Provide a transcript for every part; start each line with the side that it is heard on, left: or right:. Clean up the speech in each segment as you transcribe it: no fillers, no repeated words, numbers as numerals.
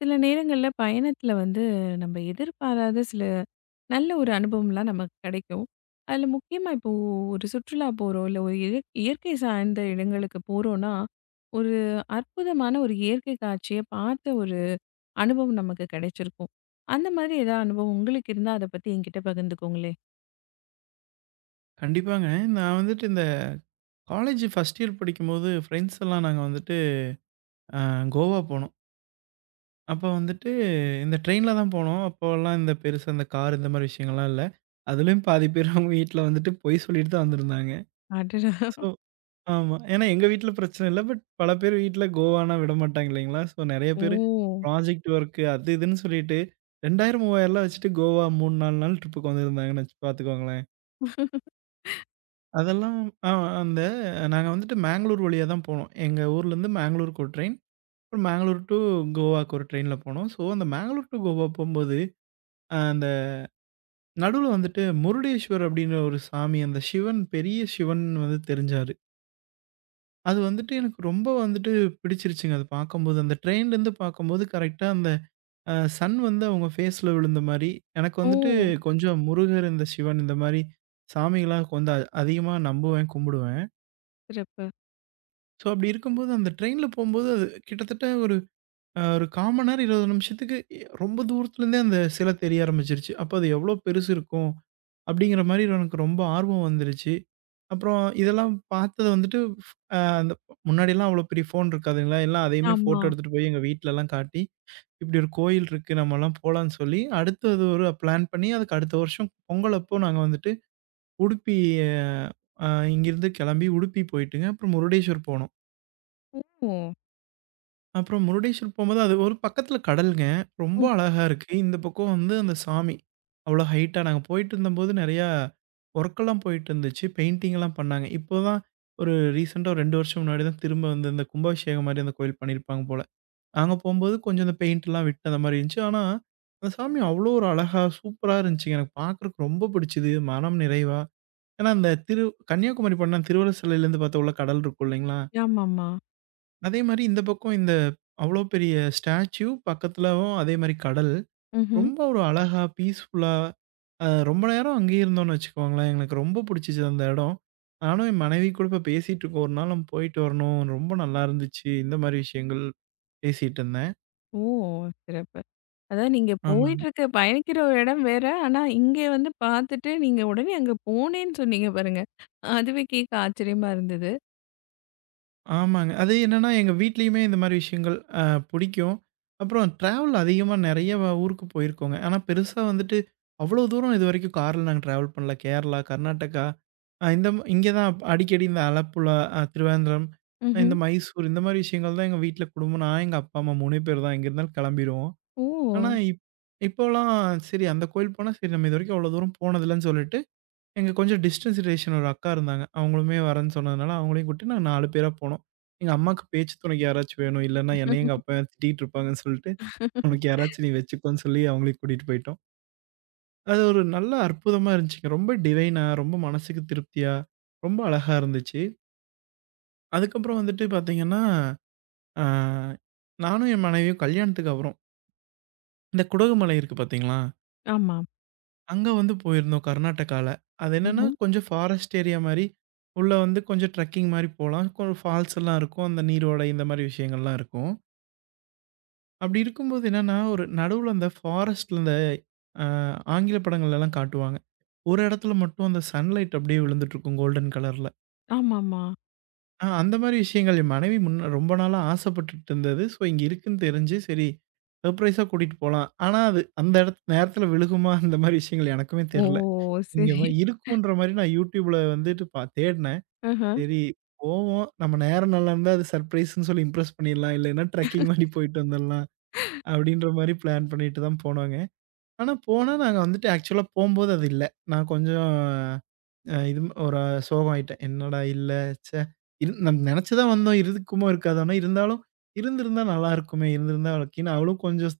left: சில நேரங்கள்ல பயணத்துல வந்து நம்ம எதிர்பாராத சில நல்ல ஒரு அனுபவம்லாம் நமக்கு கிடைக்கும். அதுல முக்கியமா இப்போ ஒரு சுற்றுலா போறோம், இல்ல ஒரு இய இயற்கை சார்ந்த இடங்களுக்கு போறோம்னா, ஒரு அற்புதமான ஒரு இயற்கை காட்சிய பார்த்த ஒரு அனுபவம் நமக்கு கிடைச்சிருக்கும். அந்த மாதிரி ஏதாவது அனுபவம் உங்களுக்கு இருந்தா அத பத்தி என்கிட்ட பகிர்ந்துக்கோங்களேன்.
right: கண்டிப்பாங்க. நான் வந்துட்டு இந்த காலேஜ் ஃபர்ஸ்ட் இயர் படிக்கும்போது ஃப்ரெண்ட்ஸ் எல்லாம் நாங்க வந்துட்டு அ கோவா போனோம். அப்ப வந்துட்டு இந்த ட்ரெயின்ல தான் போனோம். அப்போலாம் இந்த பெருசா இந்த கார் இந்த மாரி விஷயங்கள்லாம் இல்ல. அதுலயும் பாதி பேர் அவங்க வீட்ல வந்துட்டு பொய் சொல்லிட்டு தான் வந்திருந்தாங்க.
left: அடடா!
right: ஸோ ஆமா. ஏன்னா எங்க வீட்ல பிரச்சனை இல்ல. பட் பல பேர் வீட்ல கோவான்னா விடமாட்டாங்க இல்லைங்களா? ஸோ நெறைய பேரு
left: ஓ!
right: ப்ராஜெக்ட் ஒர்க் அது இதுன்னு சொல்லிட்டு 2000, 3000லாம் வச்சுட்டு கோவா 3, 4 நாள் ட்ரிப்புக்கு வந்திருந்தாங்கன்னு வச்சு பாத்துக்கோங்களேன். அதெல்லாம் அ அந்த நாங்க வந்துட்டு மேங்களூர் வழியா தான் போனோம். எங்க ஊர்லேருந்து மேங்களூருக்கு ஒரு ட்ரெயின், அப்புறம் மேங்களூர் டூ கோவாக்கு ஒரு ட்ரெயின்ல போனோம். ஸோ, அந்த மேங்களூர் டூ கோவா போம்போது, அந்த நடுவுல வந்துட்டு முருடேஸ்வர் அப்படிங்கிற ஒரு சாமி, அந்த சிவன் பெரிய சிவன் வந்து தெரிஞ்சாரு. அது வந்துட்டு எனக்கு ரொம்ப வந்துட்டு பிடிச்சிருச்சுங்க. அது பார்க்கும்போது, அந்த ட்ரெயின்லேருந்து பார்க்கும்போது கரெக்ட்டா அந்த சன் வந்து அவங்க ஃபேஸில விழுந்த மாரி, எனக்கு
left: ஓ!
right: வந்துட்டு கொஞ்சம் முருகர், இந்த சிவன் இந்த மாரி சாமிகள்லாம் கொஞ்சம் அதிகமா நம்புவேன், கும்பிடுவேன்.
left: சிறப்பு.
right: ஸோ, அப்படி இருக்கும்போது அந்த ட்ரெயின்ல போம்போது அது கிட்டத்தட்ட ஒரு 1/4 மணி நேரம் 20 நிமிஷத்துக்கு ரொம்ப தூரத்துலேருந்தே அந்த சிலை தெரிய ஆரம்பிச்சிருச்சு. அப்ப அது எவ்வளோ பெருசு இருக்கும்? அப்படிங்கிற மாரி எனக்கு ரொம்ப ஆர்வம் வந்துருச்சு. அப்புறம் இதெல்லாம் பார்த்தது வந்துட்டு ஃப் அ அந்த முன்னாடிலாம் அவ்வளோ பெரிய ஃபோன் இருக்காதுங்களா? எல்லாம் அதையுமே
left: ஆமா.
right: ஃபோட்டோ எடுத்துட்டு போய் எங்க வீட்லலாம் காட்டி, இப்படி ஒரு கோயில் இருக்கு நம்மலாம் போலான்னு சொல்லி, அடுத்தது ஒரு பிளான் பண்ணி அதுக்கு அடுத்த வருஷம் பொங்கல் அப்போ நாங்க வந்துட்டு உடுப்பி அ அ இங்கேருந்து கிளம்பி உடுப்பி போயிட்டுங்க. அப்புறம் முருடேஸ்வர் போனோம்.
left: ஓ!
right: அப்புறம் முருடேஸ்வர் போம்போது, அது ஒரு பக்கத்தில கடல்ங்க. ரொம்ப அழகா இருக்கு. இந்த பக்கம் வந்து அந்த சாமி. அவ்வளோ ஹைட்டா நாங்க போயிட்டுருந்தம்போது நெறையா ஒர்க்கெல்லாம் போயிட்டுருந்துச்சு. பெயிண்டிங்லாம் பண்ணாங்க. இப்போ தான் ஒரு ரீசென்ட்டா ஒரு 2 வருஷம் முன்னாடி தான் திரும்ப வந்து இந்த கும்பாபிஷேகம் மாரி அந்த கோயில் பண்ணியிருப்பாங்க போல. நாங்க போம்போது கொஞ்சம் இந்த பெயிண்ட்லாம் விட்டு அந்த மாரி இருந்துச்சு. ஆனா, அந்த சாமி அவ்வளோ ஒரு அழகா, சூப்பரா இருந்துச்சுங்க. எனக்கு பார்க்குறக்கு ரொம்ப பிடிச்சது. மனம் நிறைவா ஏன்னா, அந்த திரு கன்னியாகுமரி போனா திருவள்ளுவர் சிலையிலேருந்து பார்த்தா உள்ள கடல் இருக்கும் இல்லைங்களா?
left: ஆமாமா.
right: அதே மாரி இந்த பக்கம் இந்த அவ்வளோ பெரிய ஸ்டாச்சு, பக்கத்துலவும் அதே மாரி கடல்.
left: ம்ஹ்ம்.
right: ரொம்ப ஒரு அழகா, பீஸ்ஃபுல்லா ரொம்ப நேரம் அங்கேயே இருந்தோம்னு வச்சுக்கோங்களேன். எங்களுக்கு ரொம்ப புடிச்சிச்சு அந்த இடம். நானும் என் மனைவி கூட இப்ப பேசிட்டுருக்கோம். "ஒரு நாள் நம்ம போயிட்டு வரணும். ரொம்ப நல்லா இருந்துச்சு." இந்த மாரி விஷயங்கள் பேசிட்டு இருந்தேன்.
left: ஓ! சிறப்பு. அதாவது நீங்க
right: ஆமாங்க.
left: போயிட்டுருக்க பயணிக்கிற ஒரு இடம் வேற. ஆனா, இங்க வந்து பார்த்துட்டு நீங்க உடனே அங்க போனேன்னு சொன்னீங்க பாருங்க. அதுவே கேட்க ஆச்சரியமா இருந்தது.
right: ஆமாங்க. அது என்னன்னா, எங்க வீட்லயுமே இந்த மாரி விஷயங்கள் புடிக்கும். அப்புறம் ட்ராவல் அதிகமா நெறைய ஊருக்கு போயிருக்கோங்க. ஆனா பெருசா வந்துட்டு அவ்வளோ தூரம் இதுவரைக்கும் கார்ல நாங்க ட்ராவல் பண்ணல. கேரளா, கர்நாடகா இந்த இங்க தான் அடிக்கடி இந்த ஆலப்புழா, திருவேந்திரம்,
left: ம்ஹ்ம்.
right: இந்த மைசூர் இந்த மாரி விஷயங்கள் தான் எங்க வீட்ல குடும்பம். நான் எங்க அப்பா, அம்மா 3 பேர் தான். இங்க இருந்தாலும் கிளம்பிருவோம்.
left: ஓ!
right: ஆனா, இப்போலாம் சரி அந்த கோயில் போனா, சரி நம்ம இதுவரைக்கும் அவ்வளோ தூரம் போனதில்லன்னு சொல்லிட்டு, எங்க கொஞ்சம் டிஸ்டன்ஸ் ரிலேஷன் ஒரு அக்கா இருந்தாங்க. அவங்களுமே வரேன்னு சொன்னதுனால, அவங்களையும் கூப்ட்டு நாங்க 4 பேரா போனோம். எங்க அம்மாக்கு பேச்சு துணைக்கு யாராச்சும் வேணும். இல்லன்னா என்னையும் எங்க அப்பாவையும் திட்டிட்டு இருப்பாங்கன்னு சொல்லிட்டு, உனக்கு யாராச்சும் நீ வச்சுக்கோன்னு சொல்லி அவங்களையும் கூட்டிட்டு போய்ட்டோம். அது ஒரு நல்ல அற்புதமா இருந்துச்சுங்க. ரொம்ப டிவைனா, ரொம்ப மனசுக்கு திருப்தியா, ரொம்ப அழகா இருந்துச்சு. அதுக்கப்புறம் வந்துட்டு பார்த்தீங்கன்னா, அ நானும் என் மனைவியும் கல்யாணத்துக்கு அப்புறம், இந்த குடகுமலை இருக்கு பார்த்தீங்களா?
left: ஆமா.
right: அங்க வந்து போயிருந்தோம் கர்நாடகால. அது என்னன்னா
left: ம்ஹ்ம்.
right: கொஞ்சம் ஃபாரஸ்ட் ஏரியா மாரி, உள்ள வந்து கொஞ்சம் ட்ரெக்கிங் மாரி போலாம். கொஞ்சம் ஃபால்ஸ் எல்லாம் இருக்கும். அந்த நீரோடை இந்த மாரி விஷயங்கள்லாம் இருக்கும். அப்படி இருக்கும்போது என்னன்னா, ஒரு நடுவுல அந்த ஃபாரஸ்ட்ல இந்த அ ஆங்கில படங்கள்லலாம் காட்டுவாங்க. ஒரு இடத்துல மட்டும் அந்த சன்லைட் அப்படியே விழுந்துட்டுருக்கும் கோல்டன் கலர்ல.
left: ஆமாமா.
right: ஆ அந்த மாரி விஷயங்கள் என் மனைவி முன்ன ரொம்ப நாளா ஆசைப்பட்டுட்டு இருந்தது. ஸோ, இங்க இருக்குன்னு தெரிஞ்சு, சரி சர்ப்ரைஸா கூட்டிட்டு போலாம். ஆனா, அது அந்த இடத் நேரத்துல விழுகுமா? அந்த மாரி விஷயங்கள் எனக்குமே
left: ஓ!
right: தெர்ல. இங்க
left: சரி.
right: இருக்குன்ற மாரி நான் YouTubeல வந்துட்டு தேடுனேன்.
left: ஆஹா.
right: சரி போவோம். நம்ம நேரம் நல்லா இருந்தா அது சர்ப்ரைஸ்ன்னு சொல்லி இம்ப்ரெஸ் பண்ணிடலாம். இல்லைன்னா ட்ரெக்கிங் மாரி போயிட்டு வந்துடலாம். அப்படின்ற மாரி பிளான் பண்ணிட்டு தான் போனோங்க. ஆனா, போனா நாங்க வந்துட்டு ஆக்சுவலா போம்போது அது இல்ல. நான் கொஞ்சம் ஒரு சோகம் ஆயிட்டேன். என்னடா இல்ல, ச்சே! இரு நம்ம நெனச்சு தான் வந்தோம். இருக்குமோ, இருக்காதோன்னு. இருந்தாலும், இருந்திருந்தா நல்லாயிருக்குமே! இருந்திருந்தா லக்கின்னு அவளும் கொஞ்சம்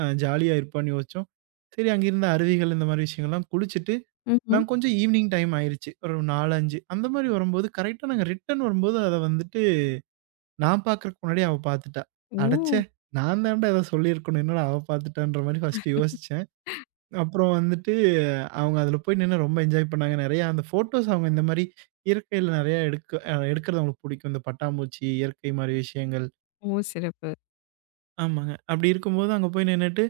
right: ஜாலியா இருப்பான்னு யோசிச்சோம். சரி அங்க இருந்த அருவிகள் இந்த மாரி விஷயங்கள்லாம் குளிச்சுட்டு,
left: ம்ஹ்ம்.
right: நான் கொஞ்சம் ஈவினிங் டைம் ஆயிருச்சு. ஒரு 4, 5 அந்த மாரி வரும்போது, கரெக்ட்டா நாங்க ரிட்டர்ன் வரும்போது, அத வந்துட்டு நான் பார்க்கறக்கு முன்னாடியே அவ பார்த்துட்டா. அடச்சே!
left: ஓ!
right: நான் தான்டா ஏதோ சொல்லியிருக்கணும். என்னடா அவ பார்த்துட்டான்ற மாரி ஃபர்ஸ்ட்டு யோசிச்சேன். அப்புறம் வந்துட்டு அவங்க அதில போய் நின்னு ரொம்ப என்ஜாய் பண்ணாங்க. நெறையா அந்த ஃபோட்டோஸ் அவங்க இந்த மாரி இயற்கையில நெறைய எடுக்கிறது அவங்களுக்கு பிடிக்கும். இந்த பட்டாம்பூச்சி, இயற்கை மாரி விஷயங்கள்.
left: ஓ! சிறப்பு.
right: ஆமாங்க. அப்படி இருக்கும்போது அங்க போய் நின்னுட்டு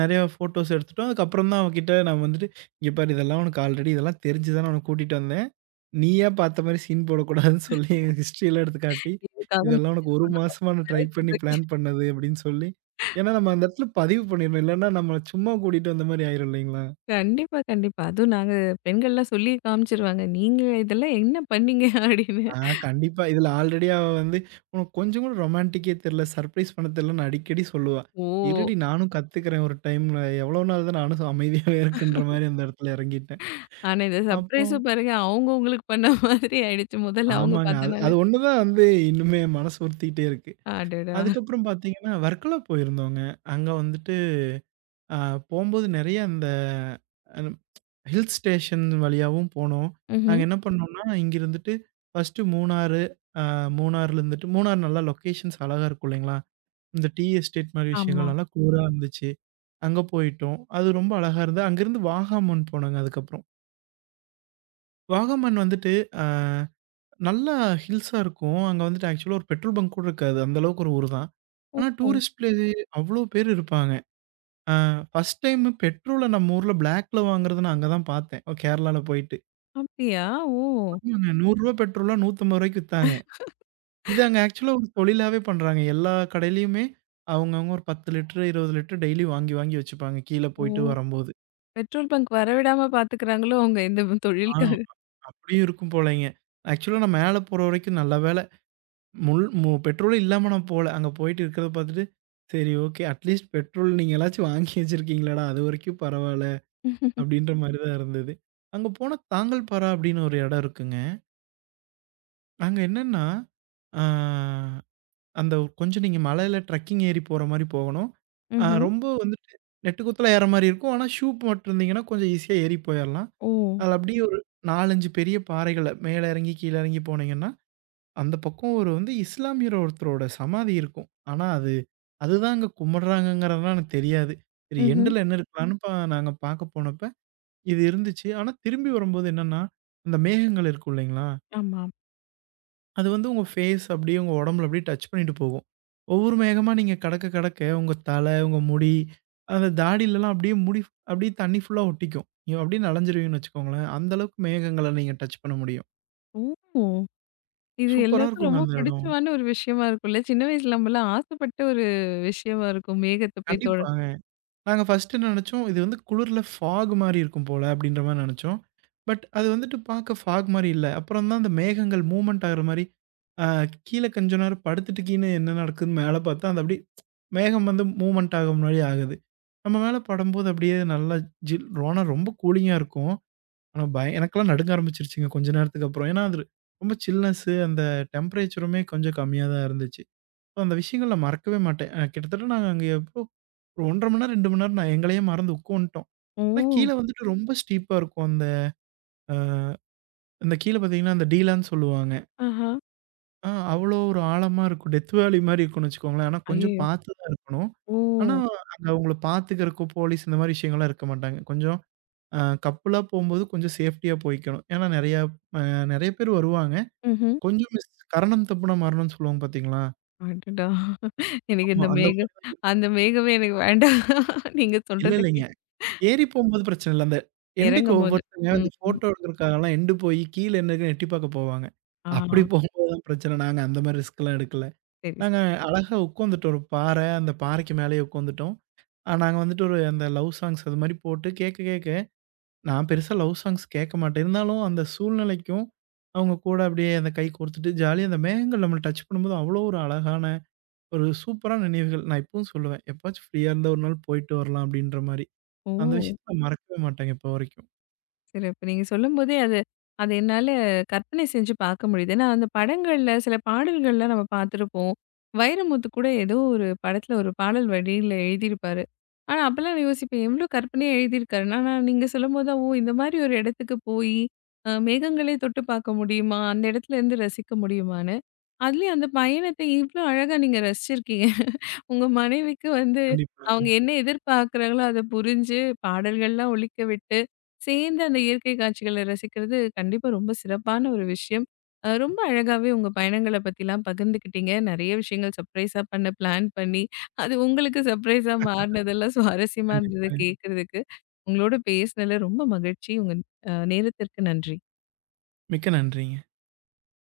right: நெறையா ஃபோட்டோஸ் எடுத்துட்டோம். அதுக்கப்புறம் தான் அவகிட்ட நான் வந்துட்டு, "இங்க பாரு இதெல்லாம் உனக்கு ஆல்ரெடி இதெல்லாம் தெரிஞ்சு தானே உன்ன கூட்டிட்டு வந்தேன். நீயா பார்த்த மாரி சீன் போடக்கூடாதுன்னு" சொல்லி என் ஹிஸ்ட்ரியலாம் எடுத்து காட்டி,
left: இதுக்காக
right: "இதெல்லாம் உனக்கு 1 மாசமா நான் ட்ரை பண்ணி
left: கேட்டிருக்கேன்.
right: பிளான் பண்ணது" அப்படின்னு சொல்லி ஏன்னா நம்ம அந்த இடத்துல பதிவு பண்ணிடணும். இல்லன்னா நம்மள சும்மா கூட்டிட்டு வந்த மாரி ஆயிரும் இல்லைங்களா?
left: கண்டிப்பா, கண்டிப்பா. அதுவும் நாங்க பெண்கள்லாம் சொல்லி காமிச்சுருவாங்க. நீங்க இதெல்லாம் என்ன பண்ணீங்க? அப்படின்னு.
right: ஆ கண்டிப்பா. இதுல ஆல்ரெடி அவ வந்து உனக்கு கொஞ்சம் கூட ரொமான்டிக்கே தெர்ல, சர்ப்ரைஸ் பண்ண தெர்லன்னு அடிக்கடி சொல்லுவா.
left: ஓ!
right: இருடி நானும் கத்துக்கிறேன் ஒரு டைம்ல. எவ்வளோ நாள் தான் நானும் அமைதியாவே இருக்கன்ற மாரி அந்த இடத்துல இறங்கிட்டேன்.
left: ஆனா, இந்த
right: அப்புறம்
left: சர்ப்ரைஸும் பாருங்க, அவங்க உங்களுக்கு பண்ண மாதிரி ஆயிடுச்சு. முதல்ல அவங்க
right: ஆமாங்க. அது அது
left: பார்த்தனால.
right: ஒண்ணு தான் வந்து இன்னுமே மனசு உறுத்திக்கிட்டே இருக்கு.
left: அடடா!
right: அதுக்கப்புறம் பார்த்தீங்கன்னா, வர்க்கலா போயிருந்தோங்க. அங்க வந்துட்டு அ போம்போது நெறைய அந்த அ ஹில் ஸ்டேஷன் வழியாவும் போனோம். நாங்க
left: ம்ஹ்ம்.
right: என்ன பண்ணோம்னா, இங்க இருந்துட்டு ஃபர்ஸ்ட்டு மூணாறு, அ மூணாறுல இருந்துட்டு மூணாறு நல்லா லொகேஷன்ஸ் அழகா இருக்கும் இல்லைங்களா? இந்த டீ எஸ்டேட் மாரி
left: ஆமா.
right: விஷயங்கள்லாம் கூரா இருந்துச்சு. அங்க போயிட்டோம். அது ரொம்ப அழகா இருந்தது. அங்கேருந்து வாகாமன் போனோங்க அதுக்கப்புறம். வாகாமன் வந்துட்டு அ நல்லா ஹில்ஸா இருக்கும். அங்க வந்துட்டு ஆக்சுவலா ஒரு பெட்ரோல் பங்க் கூட இருக்காது. அந்த அளவுக்கு ஒரு ஊர் தான்.
left: ஓ!
right: ஆனா டூரிஸ்ட் பிளேஸ் அவ்ளோ பேர் இருப்பாங்க. அ ஃபர்ஸ்ட் டைம் பெட்ரோல நம்ம ஊர்ல பிளாக்ல வாங்குறத நான் அங்க தான் பார்த்தேன். ஓ, கேரளால போயிட்டு.
left: அப்படியா? ஓ!
right: ஆமாங்க ₹100 பெட்ரோல்லாம் ₹150க்கு வித்தாங்க. இது அங்க ஆக்சுவலா ஒரு தொழிலாவே பண்றாங்க. எல்லா கடையிலயுமே அவங்கவங்க ஒரு 10 லிட்டர், 20 லிட்டர் டெய்லி வாங்கி வாங்கி வச்சுப்பாங்க. கீழ போயிட்டு
left: ஓ!
right: வரம்போது.
left: பெட்ரோல் பங்க் வரவிடாம பார்த்துக்கிறாங்களோ, அவங்க இந்த
right: ஆ,
left: தொழிலுக்காக.
right: அப்படியும் இருக்கும் போலங்க. ஆக்சுவலா நான் மேல போற வரைக்கும் நல்ல வேள முள் மு பெட்ரோலும் இல்லாம நான் போல. அங்க போயிட்டு இருக்கிறத பார்த்துட்டு, சரி ஓகே அட்லீஸ்ட் பெட்ரோல் நீங்களாச்சும் வாங்கி வச்சிருக்கீங்களாடா, அது வரைக்கும் பரவால்ல. அப்படின்ற மாரி தான் இருந்தது. அங்க போனா தாங்கல்பாரா அப்படின்னு ஒரு இடம் இருக்குங்க. அங்க என்னன்னா, ஆ அந்த ஒரு கொஞ்சம் நீங்க மலையில ட்ரெக்கிங் ஏறி போற மாரி போகணும். ஆ
left: ம்ஹ்ம்.
right: ரொம்ப வந்துட்டு நெட்டு குத்தலா ஏற மாரி இருக்கும். ஆனா ஷூ போட்டிருந்தீங்கன்னா கொஞ்சம் ஈஸியா ஏறி போயிரலாம்.
left: ஓ!
right: அதுல அப்படியே ஒரு 4, 5 பெரிய பாறைகள மேல இறங்கி, கீழ இறங்கி போனீங்கன்னா அந்த பக்கம் ஒரு வந்து இஸ்லாமியர் ஒருத்தரோட சமாதி இருக்கும். ஆனா, அது அதுதான் அங்க கும்பிடுறாங்கங்கிறதெல்லாம் எனக்கு தெரியாது. சரி
left: ம்ஹ்ம்.
right: எண்டுல என்ன இருக்கலான்னு நாங்க பார்க்க போனப்ப, இது இருந்துச்சு. ஆனா, திரும்பி வரும்போது என்னன்னா, அந்த மேகங்கள் இருக்கும் இல்லைங்களா?
left: ஆமா.
right: அது வந்து உங்க ஃபேஸ் அப்படியே உங்க உடம்புல அப்படியே டச் பண்ணிட்டு போகும். ஒவ்வொரு மேகமா நீங்க கடக்க கடக்க உங்க தலை, உங்க முடி, அந்த தாடிலலாம் அப்படியே முடி அப்படியே தண்ணி ஃபுல்லா ஒட்டிக்கும். நீங்க அப்படியே நனைஞ்சிருவீங்கன்னு வச்சுக்கோங்களேன். அந்த அளவுக்கு மேகங்கள நீங்க டச் பண்ண முடியும்.
left: ஓ! இது
right: சூப்பரா
left: எல்லாருக்கும்
right: இருக்குங்க
left: ரொம்ப
right: அந்த இடம்.
left: பிடிச்சமான ஒரு விஷயமா இருக்கும்ல. சின்ன வயசுல நம்மலாம் ஆசைப்பட்ட ஒரு விஷயமா இருக்கும். மேகத்த போய் தொட
right: கண்டிப்பா. நாங்க ஃபர்ஸ்ட்டு நெனச்சோம், இது வந்து குளிர்ல ஃபாக் மாரி இருக்கும் போல அப்படின்ற மாரி நெனச்சோம். பட் அது வந்துட்டு பார்க்க ஃபாக் மாரி இல்ல. அப்புறம் தான் அந்த மேகங்கள் மூவ்மெண்ட் ஆகுற மாரி, அ கீழ கொஞ்ச நேரம் படுத்துட்டு கீழ என்ன நடக்குதுன்னு மேல பார்த்தா, அது அப்படியே மேகம் வந்து மூவ்மெண்ட் ஆகும் மாரி ஆகுது. நம்ம மேல படும்போது அப்படியே நல்லா ஜில் ஆனா ரொம்ப கூலிங்கா இருக்கும். ஆனா எனக்கெல்லாம் நடுங்க ஆரம்பிச்சுருச்சுங்க கொஞ்ச நேரத்துக்கு அப்புறம். ஏன்னா அது ரொம்ப சில்னஸ்ஸு அந்த டெம்பரேச்சருமே கொஞ்சம் கம்மியா தான் இருந்துச்சு. அந்த விஷயங்கள் நான் மறக்கவே மாட்டேன். கிட்டத்தட்ட நாங்க அங்க எப்போ ஒரு 1 1/2 மணி நேரம், 2 மணி நேரம் நான் எங்களையே மறந்து உட்காந்துட்டோம்.
left: ஓ!
right: ஆனா கீழ வந்துட்டு ரொம்ப ஸ்டீப்பா இருக்கும். அ அந்த கீழ பார்த்தீங்கன்னா, அந்த டீலான்னு சொல்லுவாங்க.
left: ஆஹா.
right: ஆ அவ்வளோ ஒரு ஆழமா இருக்கும். டெத் வேலி மாரி இருக்கும்னு வச்சுக்கோங்களேன். ஆனா கொஞ்சம்
left: ஐயயோ!
right: பார்த்து தான் இருக்கணும். ஆனா
left: ஓ!
right: அங்க அவங்கள பார்த்துக்கிறதுக்கோ, போலீஸ் இந்த மாரி விஷயங்கள்லாம் இருக்க மாட்டாங்க. கொஞ்சம் அ கப்புலா போம்போது கொஞ்சம் சேஃப்டியா போய்க்கணும். ஏன்னா நெறையா அ நெறைய பேர் வருவாங்க.
left: ம்ஹ்ம்.
right: கொஞ்சம் மிஸ் கரணம் தப்புனா மரணம்னு சொல்லுவாங்க பார்த்தீங்களா?
left: அடடா! எனக்கு
right: ஆமா
left: இந்த
right: அந்த மாரி
left: மேகம்
right: தான் இருக்கும்.
left: அந்த மேகமே எனக்கு வேண்டாம். நீங்க
right: இல்ல
left: சொல்றத
right: இல்லைங்க.
left: கேட்டு
right: ஏறி போம்போது பிரச்சனை இல்ல. அந்த எண்டுக்கு
left: இறங்கும்போது.
right: ஒவ்வொருத்தங்க
left: ம்.
right: இந்த
left: ம்.
right: ஃபோட்டோ எடுக்கிறதுக்காகலாம் எண்டு போயி கீழ என்ன இருக்குன்னு எட்டி பார்க்க போவாங்க.
left: ஆ.
right: அப்படி போகும்போது தான் பிரச்சனை. நாங்க அந்த மாரி ரிஸ்க்லாம் எடுக்கல.
left: சரி,
right: நாங்க
left: சரி.
right: அழகா உட்காந்துட்டோம். ஒரு பாறை, அந்த பாறைக்கு மேலேயே உட்காந்துட்டோம். ஆ நாங்க வந்துட்டு ஒரு அந்த லவ் சாங்ஸ் அது மாரி போட்டு கேட்க கேட்க நான் பெருசா லவ் சாங்ஸ் கேட்க மாட்டேன். இருந்தாலும் அந்த சூழ்நிலைக்கும் அவங்க கூட அப்படியே அந்த கை கோர்த்துட்டு ஜாலியா அந்த மேகங்கள் நம்மள டச் பண்ணும்போது அவ்வளோ ஒரு அழகான, ஒரு சூப்பரான நினைவுகள். நான் இப்பவும் சொல்லுவேன். "எப்பவாச்சும் ஃப்ரீயா இருந்தா ஒரு நாள் போயிட்டு வரலாம்." அப்படின்ற மாரி.
left: ஓ!
right: அந்த விஷயத்த நான் மறக்கவே மாட்டேங்க இப்போ வரைக்கும்.
left: சிறப்பு. நீங்க சொல்லும்போதே அது அது என்னால கற்பனை செஞ்சு பார்க்க முடியுது. ஏன்னா, அந்த படங்கள்ல சில பாடல்கள்லாம் நம்ம பார்த்துருப்போம். வைரமுத்து கூட ஏதோ ஒரு படத்துல ஒரு பாடல் வரியில எழுதியிருப்பாரு. ஆனா, அப்பலாம் நான் யோசிப்பேன் எவ்ளோ கற்பனையா எழுதியிருக்காருன்னா, ஆனா நீங்க சொல்லும்போது தான், ஓ! இந்த மாரி ஒரு இடத்துக்கு போயி, மேகங்களே தொட்டு பார்க்க முடியுமா? அந்த இடத்துலருந்து ரசிக்க முடியுமான்னு. அதுலயும் அந்த பயணத்த இவ்ளோ அழகா நீங்க ரசிச்சிருக்கீங்க. உங்க மனைவிக்கு வந்து
right: கண்டிப்பாங்க,
left: அவங்க என்ன எதிர்பார்க்குறாங்களோ அத புரிஞ்சு பாடல்கள்லாம் ஒலிக்க விட்டு சேர்ந்து அந்த இயற்கை காட்சிகள ரசிக்கிறது கண்டிப்பா ரொம்ப சிறப்பான ஒரு விஷயம். ரொம்ப அழகாவே உங்க பயணங்கள பத்திலாம் பகிர்ந்துக்கிட்டீங்க. நெறைய விஷயங்கள் சர்ப்ரைஸா பண்ண பிளான் பண்ணி, அது உங்களுக்கு சர்ப்ரைஸா மாறுனதெல்லாம் சுவாரஸ்யமா இருந்தது
right: கண்டிப்பாங்க.
left: கேட்கறதுக்கு. உங்களோட பேசினதுல ரொம்ப மகிழ்ச்சி. உங்க நேரத்திற்கு நன்றி.
right: மிக்க நன்றிங்க.